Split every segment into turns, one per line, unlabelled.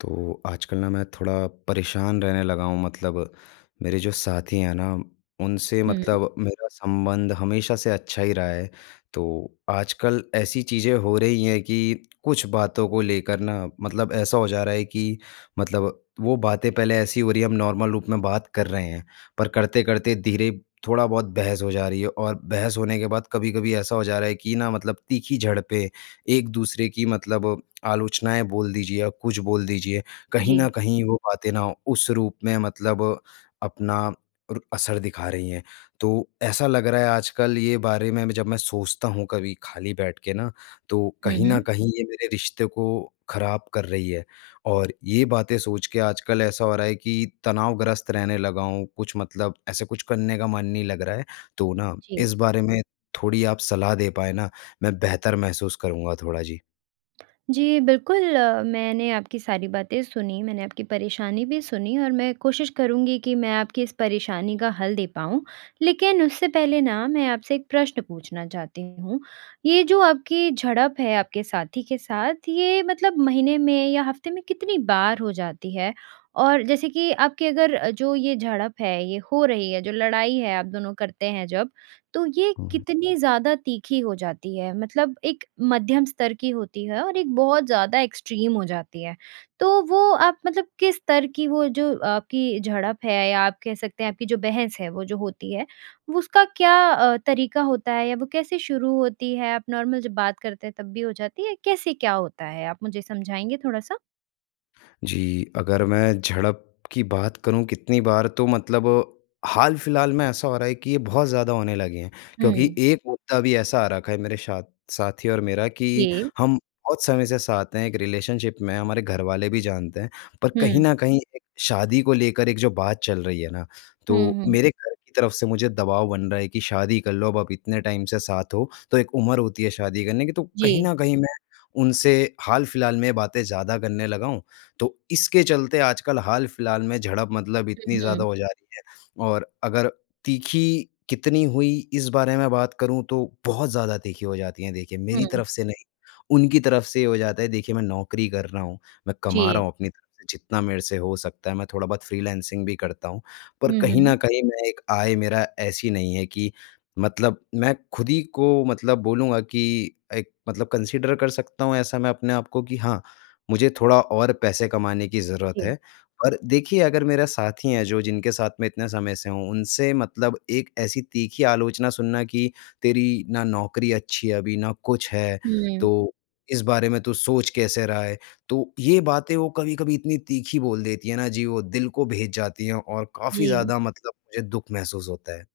तो आजकल न मैं थोड़ा परेशान रहने लगा हूँ मतलब, मेरे जो साथी हैं न उनसे
हुँ।
मतलब मेरा संबंध हमेशा से अच्छा ही रहा है, तो आजकल ऐसी चीज़ें हो रही हैं कि कुछ बातों को लेकर न मतलब ऐसा हो जा रहा है कि मतलब वो बातें पहले ऐसी हो रही है हम नॉर्मल रूप में बात कर रहे हैं, पर करते-करते धीरे थोड़ा-बहुत बहस हो जा रही है और बहस होने के बाद कभी-कभी ऐसा हो जा रहा है कि न मतलब तीखी झड़पें एक-दूसरे की मतलब आलोचनाएँ बोल दीजिए या कुछ बोल दीजिए, कहीं न
जी।
कहीं वो बातें न उस रूप में मतलब अपना अर असर दिखा रही हैं। तो ऐसा लग रहा है आजकल ये बारे में जब मैं सोचता हूँ कभी खाली बैठ के न, तो
हुँ,
कहीं न
हुँ।
कहीं ये मेरे रिश्ते को ख़राब कर रही है और ये बातें सोच के आजकल ऐसा हो रहा है कि तनावग्रस्त रहने लगा हूँ कुछ मतलब ऐसे कुछ करने का मन नहीं लग रहा है, तो न
जी।
इस बारे में थोड़ी आप सलाह दे पाएँ न, मैं बेहतर महसूस करूँगा थोड़ा जी।
जी, बिल्कुल, मैंने आपकी सारी बातें सुनी, मैंने आपकी परेशानी भी सुनी और मैं कोशिश करूँगी कि मैं आपकी इस परेशानी का हल दे पाऊँ, लेकिन उससे पहले न मैं आपसे एक प्रश्न पूछना चाहती हूँ। ये जो आपकी झड़प है आपके साथी के साथ ये मतलब महीने में या हफ़्ते में कितनी बार हो जाती है? और जैसे कि आपकी अगर जो ये झड़प है ये हो रही है जो लड़ाई है दोनों करते हैं जब, तो ये
हुँ।
कितनी ज़्यादा तीखी हो जाती है मतलब एक मध्यम स्तर की होती है और एक बहुत ज़्यादा एक्सट्रीम हो जाती है, तो वो आप मतलब किस स्तर की वो जो आपकी झड़प है या आप कह सकते हैं आपकी जो बहस है वो जो होती है, वो उसका क्या अ, तरीका होता है या वो कैसे शुरू होती है आप नॉर्मल जब बात करते हैं तब भी हो जाती है? कैसे क्या होता है आप मुझे समझाएँगे थोड़ा-सा?
जी, अगर मैं झड़प की बात करूँ कितनी बार तो मतलब हाल-फिलहाल में ऐसा हो रहा है कि ये बहुत ज़्यादा होने लगे हैं। क्योंकि
हुँ।
एक मुद्दा भी ऐसा आ रखा है, मेरे साथ साथी और मेरा कि
जी।
हम बहुत समय से साथ हैं एक रिलेशनशिप में हमारे घरवाले भी जानते हैं। पर कहीं
हुँ।
न कहीं एक शादी को लेकर एक जो बात चल रही है ना,
हुँ,
तो
हुँ।
मेरे घर की तरफ से मुझे दबाव बन रहा है कि शादी कर लो अब, आप इतने टाइम से साथ हो, तो एक उम्र होती है शादी करने की, तो कहीं
जी।
न कहीं मैं उनसे हाल-फिलहाल में बातें ज़्यादा करने लगा हूँ। तो इसके चलते आजकल हाल-फिलहाल में झड़प मतलब
हुँ,
इतनी
हुँ।
ज़्यादा हो जा रही है और अगर तीखी कितनी हुई इस बारे में बात करूँ, तो बहुत ज़्यादा तीखी हो जाती हैं। देखिए, मेरी
हुँ।
तरफ से नहीं, उनकी तरफ से ये हो जाता है, देखिए मैं नौकरी कर रहा हूँ, मैं कमा
जी।
रहा हूँ, अपनी तरफ से जितना मेरे से हो सकता है, मैं थोड़ा-बहुत फ्रीलांसिंग भी करता हूँ। पर
हुँ,
कहीं न
हुँ।
कहीं, मैं एक आय मेरा ऐसी नहीं है कि मतलब मैं खुद ही को मतलब बोलूँगा कि एक मतलब कंसिडर कर सकता हूँ, ऐसा मैं अपने आप को कि हाँ, मुझे थोड़ा और पैसे कमाने की ज़रूरत
जी।
है। और देखिए अगर मेरा साथी हैं, जो जिनके साथ मैं इतने समय से हूँ, उनसे मतलब एक ऐसी तीखी आलोचना सुनना कि तेरी ना नौकरी अच्छी है अभी, ना कुछ है,
हुँ।
तो इस बारे में तू सोच कैसे रहा है। तो ये बातें वो कभी-कभी इतनी तीखी बोल देती है ना, जी वो दिल को भेद जाती हैं और काफ़ी
जी।
ज़्यादा मतलब मुझे दुःख महसूस होता है।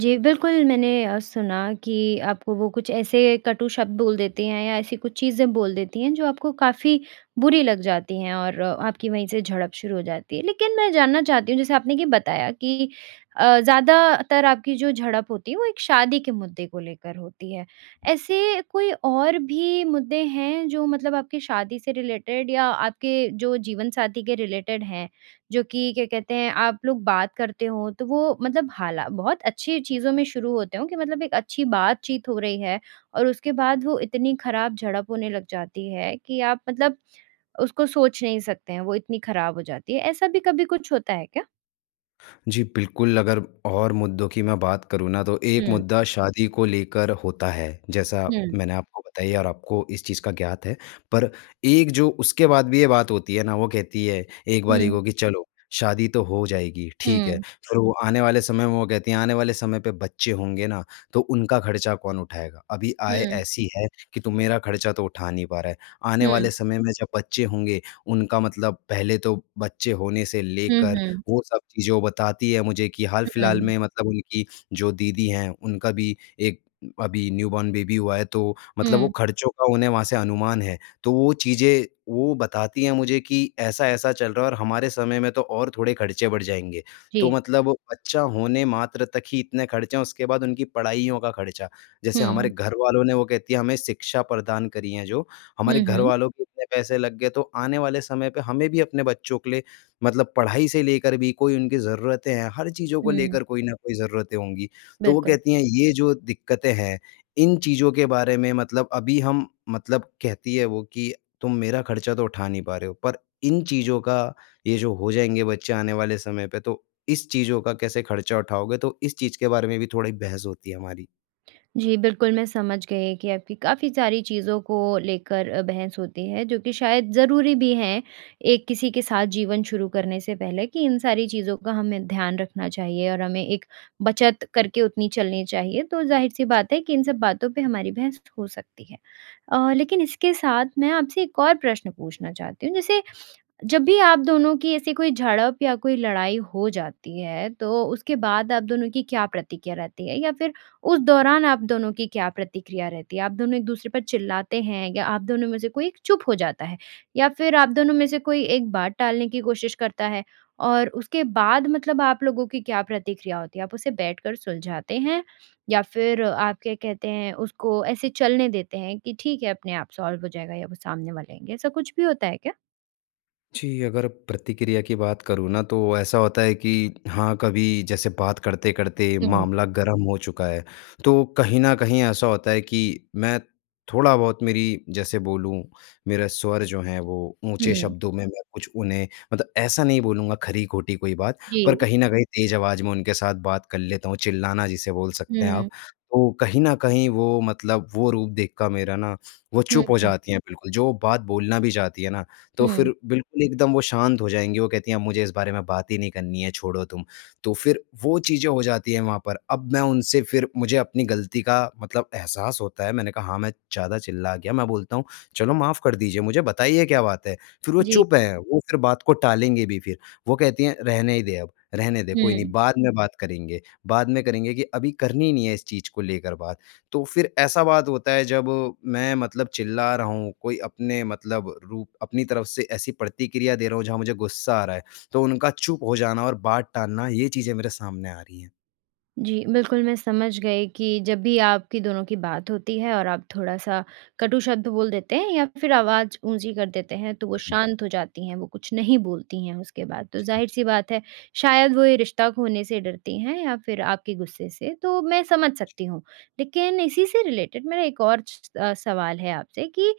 जी, बिल्कुल मैंने अ, सुना कि आपको वो कुछ ऐसे कटू शब्द बोल देते हैं या ऐसी कुछ चीज़ें बोल देती हैं जो आपको काफ़ी बुरी लग जाती हैं और अ, आपकी वहीं से झड़प शुरू हो जाती है। लेकिन मैं जानना चाहती हूँ जैसे आपने ये बताया कि अ, ज़्यादातर आपकी जो झड़प होती है वो एक शादी के मुद्दे को लेकर होती है। ऐसे कोई और भी मुद्दे हैं जो मतलब आपकी शादी से रिलेटेड या आपके जो जीवनसाथी के रिलेटेड हैं? जो कि क्या कहते हैं आप लोग बात करते हो तो वो मतलब हाला बहुत अच्छी चीज़ों में शुरू होते हैं कि मतलब एक अच्छी बातचीत हो रही है। और उसके बाद वो इतनी ख़राब झड़प होने लग जाती है कि आप मतलब उसको सोच नहीं सकते हैं वो इतनी ख़राब हो जाती है। ऐसा भी कभी कुछ होता है क्या?
जी, बिल्कुल अगर और मुद्दों की मैं बात करूँ ना तो एक
हुँ।
मुद्दा शादी को लेकर होता है। जैसा
हुँ।
मैंने आपको बताई है और आपको इस चीज़ का ज्ञात है। पर एक जो उसके बाद भी ये बात होती है ना, वो कहती है एक बारी
हुँ।
को, कि चलो शादी तो हो जाएगी, ठीक है।
हुँ।
फ़िर वो आने वाले समय में वो कहती हैं आने वाले समय पे बच्चे होंगे ना, तो उनका ख़र्चा कौन उठाएगा? अभी आय
हुँ।
ऐसी है कि तू मेरा ख़र्चा तो उठा नहीं पा रहा है। आने
हुँ।
वाले समय में जब बच्चे होंगे उनका मतलब पहले तो बच्चे होने से
हुँ,
लेकर
हुँ।
वो सब चीज़ें बताती है मुझे कि हाल-फिलहाल
हुँ।
में मतलब उनकी जो दीदी हैं उनका भी एक अभी न्यूबॉर्न बेबी हुआ है। तो मतलब वो
हुँ।
ख़र्चों का उन्हें वहाँ से अनुमान है तो वो चीज़ें वो बताती हैं मुझे कि ऐसा-ऐसा चल रहा है और हमारे समय में तो और थोड़े ख़र्चे बढ़ जाएँगे। तो
जी।
मतलब वो बच्चा होने मात्र तक ही इतने ख़र्चे हैं उसके बाद उनकी पढ़ाइयों का ख़र्चा। जैसे हमारे
हुँ।
घर वालों ने वो कहती है हमें शिक्षा प्रदान करी जो हमारे
हुँ,
घर
हुँ।
वालों के इतने पैसे लग गए तो आने वाले समय पर हमें भी अपने बच्चों के लिए मतलब पढ़ाई से लेकर भी कोई उनकी ज़रूरतें हैं हर चीज़ों को
हुँ।
लेकर कोई न कोई ज़रूरतें होंगी। तो वो
बिल्कुल।
कहती हैं ये जो दिक्कतें हैं इन चीज़ों के बारे में मतलब अभी हम मतलब कहती है वो कि तुम मेरा ख़र्चा तो उठा नहीं पा रहे हो पर इन चीज़ों का ये जो हो जाएँगे बच्चे आने वाले समय पे तो इस चीज़ों का कैसे ख़र्चा उठाओगे। तो इस चीज़ के बारे में भी थोड़ी बहस होती है हमारी।
जी। बिल्कुल, मैं समझ गई कि आपकी काफ़ी सारी चीज़ों को लेकर अ, बहस होती है जो कि शायद ज़रूरी भी है। एक किसी के साथ जीवन शुरू करने से पहले कि इन सारी चीज़ों का हमें ध्यान रखना चाहिए। और हमें एक बचत करके उतनी चलनी चाहिए तो ज़ाहिर-सी
जी।
बात है कि इन सब बातों पे हमारी बहस हो सकती है। अ, लेकिन इसके साथ मैं आपसे एक और प्रश्न पूछना चाहती हूँ। जैसे, जब भी आप दोनों की ऐसी कोई झड़प या कोई लड़ाई हो जाती है तो उसके बाद आप दोनों की क्या प्रतिक्रिया रहती है? या फ़िर उस दौरान आप दोनों की क्या प्रतिक्रिया रहती है? आप दोनों एक-दूसरे पर चिल्लाते हैं या आप दोनों में से कोई एक चुप हो जाता है? या फ़िर आप दोनों में से कोई एक बात टालने की कोशिश करता है? और उसके बाद मतलब आप लोगों की क्या प्रतिक्रिया होती है आप उसे बैठ कर सुलझाते हैं या फ़िर आप क्या कहते हैं उसको ऐसे चलने देते हैं कि ठीक है अपने आप सॉल्व हो जाएगा या वो सामने वाले आएँगे? ऐसा कुछ भी होता है क्या?
जी, अगर प्रतिक्रिया की बात करूँ ना तो ऐसा होता है कि हाँ कभी जैसे बात करते-करते
हुँ।
मामला गर्म हो चुका है। तो कहीं न कहीं ऐसा होता है कि मैं थोड़ा-बहुत मेरी जैसे बोलूँ मेरा स्वर जो है वो ऊँचे
हुँ।
शब्दों में मैं कुछ उन्हें मतलब ऐसा नहीं बोलूँगा ख़री-ख़ोटी कोई बात, पर
जी।
कहीं न कहीं तेज़ आवाज़ में उनके साथ बात कर लेता हूँ चिल्लाना जिसे बोल सकते हैं आप।
हुँ।
तो कहीं न कहीं वो मतलब वो रूप देख कर मेरा ना वो
हुँ,
चुप हो
हुँ।
जाती हैं बिल्कुल जो बात बोलना भी चाहती है ना, तो
हुँ।
फ़िर बिल्कुल एकदम वो शांत हो जाएँगी। वो कहती हैं, "मुझे इस बारे में बात ही नहीं करनी है छोड़ो तुम।" तो फ़िर वो चीज़ें हो जाती है वहाँ पर। अब मैं उनसे फ़िर मुझे अपनी ग़लती का मतलब एहसास होता है। मैंने कहा हाँ, मैं ज़्यादा चिल्ला गया मैं बोलता हूँ चलो माफ़ कर दीजिए मुझे। बताइए क्या बात है? फ़िर वो
जी।
चुप है वो फ़िर बात को टालेंगे भी फ़िर। वो कहती हैं, "रहने ही दे, अब रहने दे कोई नहीं
हुँ।
बाद में बात करेंगे। बाद में करेंगे कि अभी करनी ही नहीं है इस चीज़ को लेकर बात।" तो फ़िर ऐसा बात होता है जब मैं मतलब चिल्ला रहा हूँ कोई अपने मतलब रूप अपनी तरफ़ से ऐसी प्रतिक्रिया दे रहा हूँ जहाँ मुझे गुस्सा आ रहा है तो उनका चुप हो जाना और बात टालना ये चीज़ें मेरे सामने आ रही हैं।
जी, बिल्कुल मैं समझ गई कि जब भी आपकी दोनों की बात होती है और आप थोड़ा-सा कटू शब्द बोल देते हैं या फ़िर आवाज़ ऊँची कर देते हैं। तो वो
हाँ जी।
शांत हो जाती हैं, वो कुछ नहीं बोलती हैं। उसके बाद तो
जी।
ज़ाहिर-सी बात है शायद वो ये रिश्ता खोने से डरती हैं। या फ़िर आपके गुस्से से। तो मैं समझ
जी।
सकती हूँ। लेकिन इसी से रिलेटेड मेरा एक और स स सवाल है आपसे कि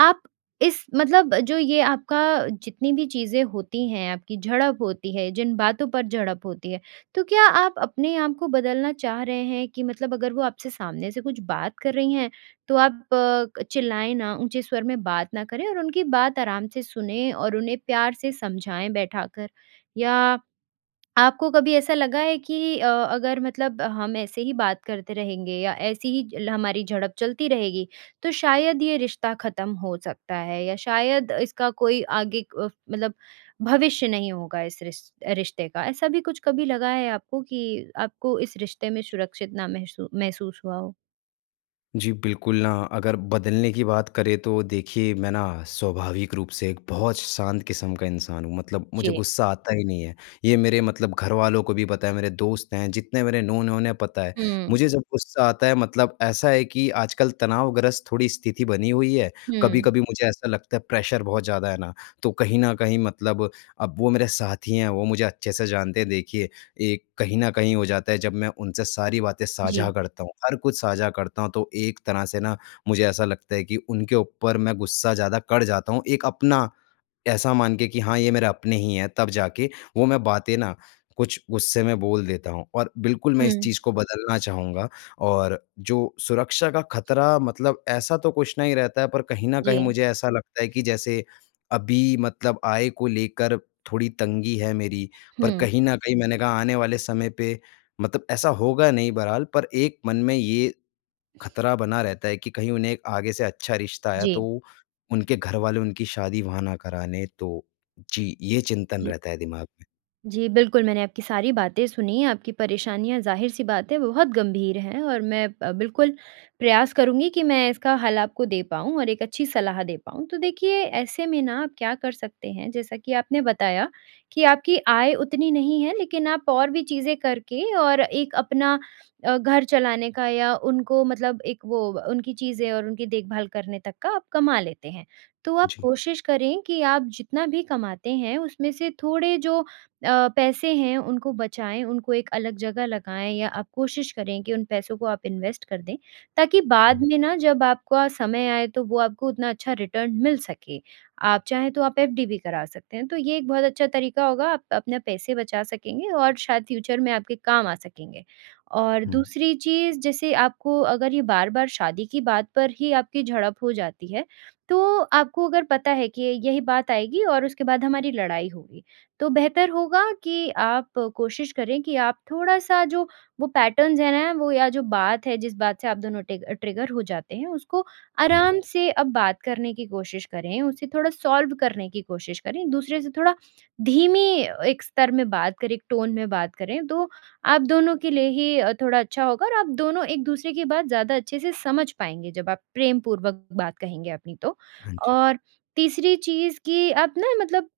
आप इस मतलब जो ये आपका जितनी भी चीज़ें होती हैं। आपकी झड़प होती है? जिन बातों पर झड़प होती है? तो क्या आप अपने आप को बदलना चाह रहे हैं? कि मतलब अगर वो आपसे सामने से कुछ बात कर रही हैं। तो आप अ, चिल्लाएँ ना, ऊँचे स्वर में बात ना करें। और उनकी बात आराम से सुनें और उन्हें प्यार से समझाएँ बैठाकर। या आपको कभी ऐसा लगा है कि अ, अगर मतलब हम ऐसे ही बात करते रहेंगे। या ऐसे ही ल हमारी झड़प चलती रहेगी तो शायद ये रिश्ता ख़त्म हो सकता है? या शायद इसका कोई आगे अ, मतलब भविष्य नहीं होगा। इस रिश रिश्ते का ऐसा भी कुछ कभी लगा है आपको कि आपको इस रिश्ते में सुरक्षित ना, महसू महसूस हुआ हो?
जी, बिल्कुल, अगर बदलने की बात करें तो देखिए मैं ना स्वाभाविक रूप से एक बहुत श शांत किस्म का इंसान हूँ मतलब मुझे
जी।
गुस्सा आता ही नहीं है। ये मेरे मतलब घरवालों को भी पता है, मेरे दोस्त हैं जितने मेरे नोन हैं, उन्हें पता है।
हुँ।
मुझे जब गुस्सा आता है मतलब ऐसा है कि आजकल तनावग्रस्त थोड़ी स्थिति बनी हुई है,
हुँ।
कभी-कभी मुझे ऐसा लगता है प्रेशर बहुत ज़्यादा है ना, तो कहीं न कहीं मतलब अब वो मेरे साथी हैं, वो मुझे अच्छे से जानते हैं। देखिए, एक कहीं न कहीं हो जाता है जब मैं उनसे सारी बातें साझा
जी।
करता हूँ, हर कुछ साझा करता हूँ तो एक तरह से ना मुझे ऐसा लगता है कि उनके ऊपर मैं गुस्सा ज़्यादा कर जाता हूँ, एक अपना ऐसा मान के कि हाँ, ये मेरा अपने ही हैं तब जाके वो मैं बातें ना कुछ गुस्से में बोल देता हूँ। और बिल्कुल मैं इस
हुँ।
चीज़ को बदलना चाहूँगा और जो सुरक्षा का ख़तरा मतलब ऐसा तो कुछ नहीं रहता है पर कहीं न कहीं
जी।
मुझे ऐसा लगता है कि जैसे अभी मतलब आय को लेकर थोड़ी तंगी है मेरी। पर
हुँ।
कहीं न कहीं मैंने कहा आने वाले समय पे मतलब ऐसा होगा नहीं बरहाल पर एक मन में ये, ख़तरा बना रहता है कि कहीं उन्हें आगे से अच्छा रिश्ता आया तो
जी।
उनके घर वाले उनकी शादी वहाँ ना कराने तो जी। ये चिंतन
जी।
रहता है दिमाग में।
जी। बिल्कुल, मैंने आपकी सारी बातें सुनी, आपकी परेशानियाँ जाहिर सी बात है बहुत गंभीर हैं और मैं अ, बिल्कुल प्रयास करूँगी कि मैं इसका हल आपको दे पाऊँ और एक अच्छी सलाह दे पाऊँ। तो देखिए ऐसे में ना आप क्या कर सकते हैं जैसा कि आपने बताया, कि आपकी आय उतनी नहीं है लेकिन आप और भी चीज़ें करके और एक अपना अ, घर चलाने का या उनको मतलब एक वो उनकी चीज़ें और उनकी देखभाल करने तक का आप कमा लेते हैं। तो आप
जी।
कोशिश करें कि आप जितना भी कमाते हैं उसमें से थोड़े जो अ, पैसे हैं उनको बचाएँ उनको एक अलग जगह लगाएँ या आप कोशिश करें कि उन पैसों को आप इन्वेस्ट कर दें। ताकि बाद
हुँ।
में ना जब आपका समय आए तो वो आपको उतना अच्छा रिटर्न मिल सके, आप चाहें तो आप एफडी भी करा सकते हैं तो ये एक बहुत अच्छा तरीका होगा आप अपने पैसे बचा सकेंगे और शायद फ्यूचर में आपके काम आ सकेंगे। और
हुँ।
दूसरी चीज़ जैसे आपको अगर ये बार-बार शादी की बात पर ही आपकी झड़प हो जाती है, तो आपको अगर पता है कि य यही बात आएगी और उसके बाद हमारी लड़ाई होगी। तो बेहतर होगा कि आप आप कोशिश करें कि आप थोड़ा-सा जो वो पैटर्न्स है ना, वो या जो बात है जिस बात से आप दोनों टिग ट्रिगर हो जाते हैं उसको
हुँ।
आराम से अब बात करने की कोशिश करें उसे थोड़ा सॉल्व करने की कोशिश करें एक-दूसरे से थोड़ा धीमी एक स्तर में बात करें। एक टोन में बात करें। तो आप दोनों के लिए ही अ, थोड़ा अच्छा होगा और आप दोनों एक-दूसरे की बात ज़्यादा अच्छे से समझ पाएँगे जब आप प्रेमपूर्वक बात कहेंगे अपनी तो,
हाँ जी।
और तीसरी चीज़ कि आप ना मतलब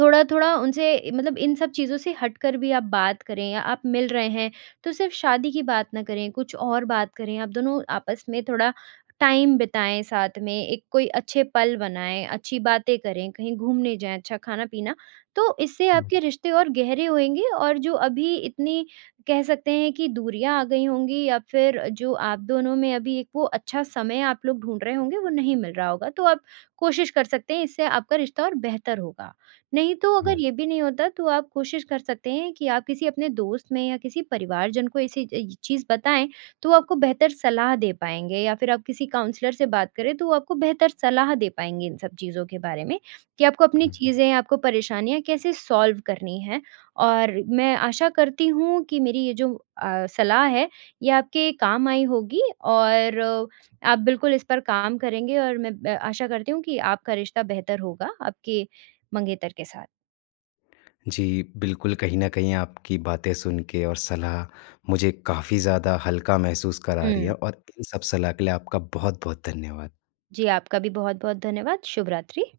थोड़ा-थोड़ा उनसे मतलब इन सब चीज़ों से हटकर भी आप बात करें या आप मिल रहे हैं तो सिर्फ शादी की बात ना करें कुछ और बात करें। आप दोनों आपस में थोड़ा टाइम बिताएँ साथ में, एक कोई अच्छे पल बनाएँ, अच्छी बातें करें, कहीं घूमने जाएँ अच्छा खाना-पीना, तो इससे
हुँ।
आपके रिश्ते और गहरे होएँगे और जो अभी इतनी कह सकते हैं कि दूरियाँ आ गई होंगी या फिर जो आप दोनों में अभी एक वो अच्छा समय आप लोग ढूँढ रहे होंगे वो नहीं मिल रहा होगा तो आप कोशिश कर सकते हैं इससे आपका रिश्ता और बेहतर होगा। नहीं तो अगर
हुँ।
ये भी नहीं होता तो आप कोशिश कर सकते हैं कि आप किसी अपने दोस्त में या किसी परिवारजन को ऐसी चीज़ बताएँ तो वो आपको बेहतर सलाह दे पाएँगे या फिर आप किसी काउंसलर से बात करें तो वो आपको बेहतर सलाह दे पाएँगे इन सब चीज़ों के बारे में, कि आपको अपनी
हुँ।
चीज़ें, आपको परेशानियाँ कैसे सॉल्व करनी है और मैं आशा करती हूँ कि मेरी ये जो अ, सलाह है, ये आपके काम आई होगी और आप बिल्कुल इस पर काम करेंगे और मैं मैं आशा करती हूँ कि आपका रिश्ता बेहतर होगा आपके मंगेतर के साथ।
जी, बिल्कुल, कहीं न कहीं आपकी बातें सुन के और सलाह मुझे काफ़ी ज़्यादा हल्का महसूस करा रही
हुँ।
है। और इन सब सलाह के लिए आपका बहुत-बहुत धन्यवाद।
जी, आपका भी बहुत-बहुत धन्यवाद, शुभ रात्रि।